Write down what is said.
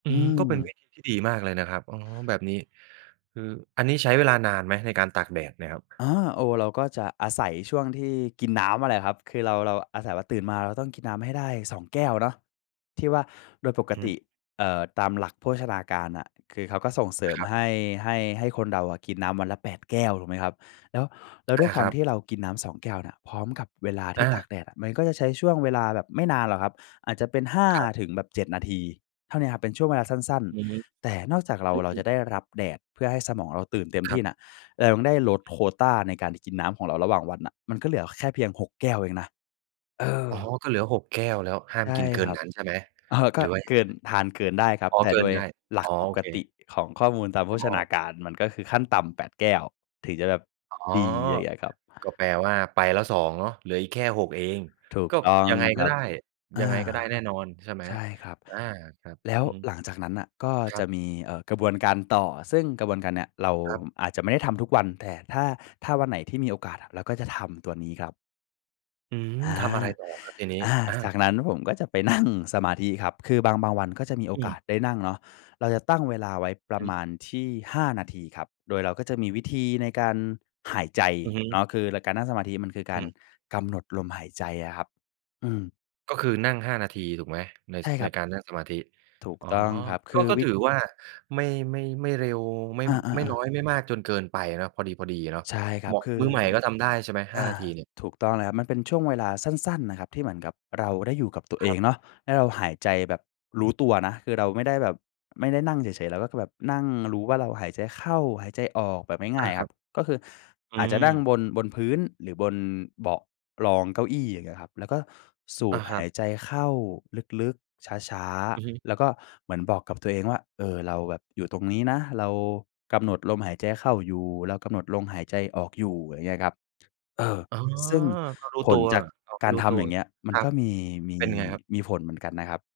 อือืม ก็เป็นวม ิธีที่ดีมากเลยนะครับ อ๋อ แบบนี้ คืออันนี้ใช้เวลานานไหมในการตากแดดเนี่ยครับ? อา โอ้ เราก็จะอาศัยช่วงที่กินน้ำนั่นแหละครับ คือเรา เราอาศัยว่า ตื่นมาเราต้องกินน้ำให้ได้ 2 แก้วเนาะ ที่ว่าโดยปกอืตม ิ เอ่อ ตามหลักโภชนาการน่ะ คือเขาก็ส่งเสริมครับ ให้ ให้ ให้คนเราอะ กินน้ำวันละ 8 แก้ว ถูกไหมครับ แล้ว แล้วอด้า วยควคารัมบ ที่เรากินน้ำ 2 แก้วเนี่ย พร้อมกับเวลาทอี่ตา ากแดดอะ มันก็จะใช้ช่วงเวลาแบบไม่นานหรอกครับ อาจจะเป็น 5 ครับ ถึงแบบ 7 นาที เท่าเนี้ยครับ เป็นช่วงเวลาสั้น อืม ๆ แต่นอกจากเรา อืเราจะอ ได้รับแดด เพื่อให้สมองเราตื่นเต็มคทรีั่บ น่ะ เรายังได้ลดโควตาในการกินน้ำของเราระหว่างวันน่ะ มันก็เหลือแค่เพียง 6 แก้วเองนะ เออ อ๋อ ก็เหลือ 6 แก้วแล้ว ห้าใมช่กินเกิครนับ นั้นใช่ไหม? เออ กห็รือว่ายเักงิไงน ทานเกินได้ครัคบ? รับ อ๋อ แต่เกิโดนยได้ หลัอ๋อ กปโอกเติค ของข้อมูลตามโภอ ชอ้นาอ การ มันก็คือขั้นต่ำ 8 แก้ว ถึงจะแบบอ๋อ ดี อย่างเงี้ยครับ ก็แปลว่าไปแล้ว 2 เนาะ เหลืออีกแค่ 6 เอง ถูกก็ต้องยังไงคกร็ัไบ ด้ อยัา งไงก็ได้แน่นอนใช่ไหม? ใช่ครับ อา ครับ แล้วอือฮึ หลังจากนั้นน่ะ ก็ครัจะบ มี เอ่อ กระบวนการต่อ ซึ่งกระบวนการเนี้ย เราครับ อาจจะไม่ได้ทำทุกวัน แต่ถ้า ถ้าวันไหนที่มีโอกาสน่ะ เราก็จะทำตัวนี้ครับ อืม อา ทำอะไรต่อครับทีนี้? อา อา จากนั้นผมก็จะไปนั่งสมาธิครับ คือบาง บางวันก็จะมีโออกืม าสได้นั่งเนาะ เราจะตั้งเวลาไว้ประมหือ าณที่ 5 นาทีครับ โดยเราก็จะมีวิธีในการหายใจอือฮึ เนาะ คือในการนั่งสมาธิมันคือกอาืรม กำหนดลมหายใจอะครับ อืม ก็คือนั่ง 5 นาทีถูกไหม? ใน ใชส ่คใรนับ การนั่งสมาธิ ถูกอ๋อ ต้องครับ คก็ ือก็วิถด ือว่าไม่ ไม่ ไม่เร็ว ไม่ อไม่า น้อๆ ๆ ยไม่มากจนเกินไปเนาะ พอดี ๆ เนาะ ใช่ครเหัมบ าะ คือ มือใหม่ก็ทำได้ใช่ไหม ห้อา า นาทีเนี่ย? ถูกต้องแล้วครับ มันเป็นช่วงเวลาสั้น ๆ น่ะครับ ที่เหมือนกับเราได้อยู่กับตัวคเอรังบ เนาะ แล้วเราหายใจแบบรู้ตัวนะ คือเราไม่ได้แบบ ไม่ได้นั่งเฉย ๆ เราก็คือแบบนั่งรู้ว่าเราหายใจเข้า หายใจออกแบบงอ่า าย ๆ คครรัับ บ ก็คืออือาจจะนั่งม บน บนพื้น หรือบนเบาะรองเก้าอี้ อย่างเงี้ยครับ แล้วก็สูอา ดครหัาบ ยใจเข้าลึก ๆ ช้า อือฮึ ๆ แล้วก็เหมือนบอกกับตัวเองว่า เออ เราแบบอยู่ตรงนี้นะ เรากำหนดลมหายใจเข้าอยู่ เรากำหนดลมหายใจออกอยู่ อย่างเงี้ยครับ เออ อ๋อ ซึ่งก็รู้ผตัลว จากอ้อ ไมก่ารรู้ทตัำว อย่างเงี้ย มัคนรักบ ็มี มี เป็นไงครับ? มีผลเหมือนกันนะครับ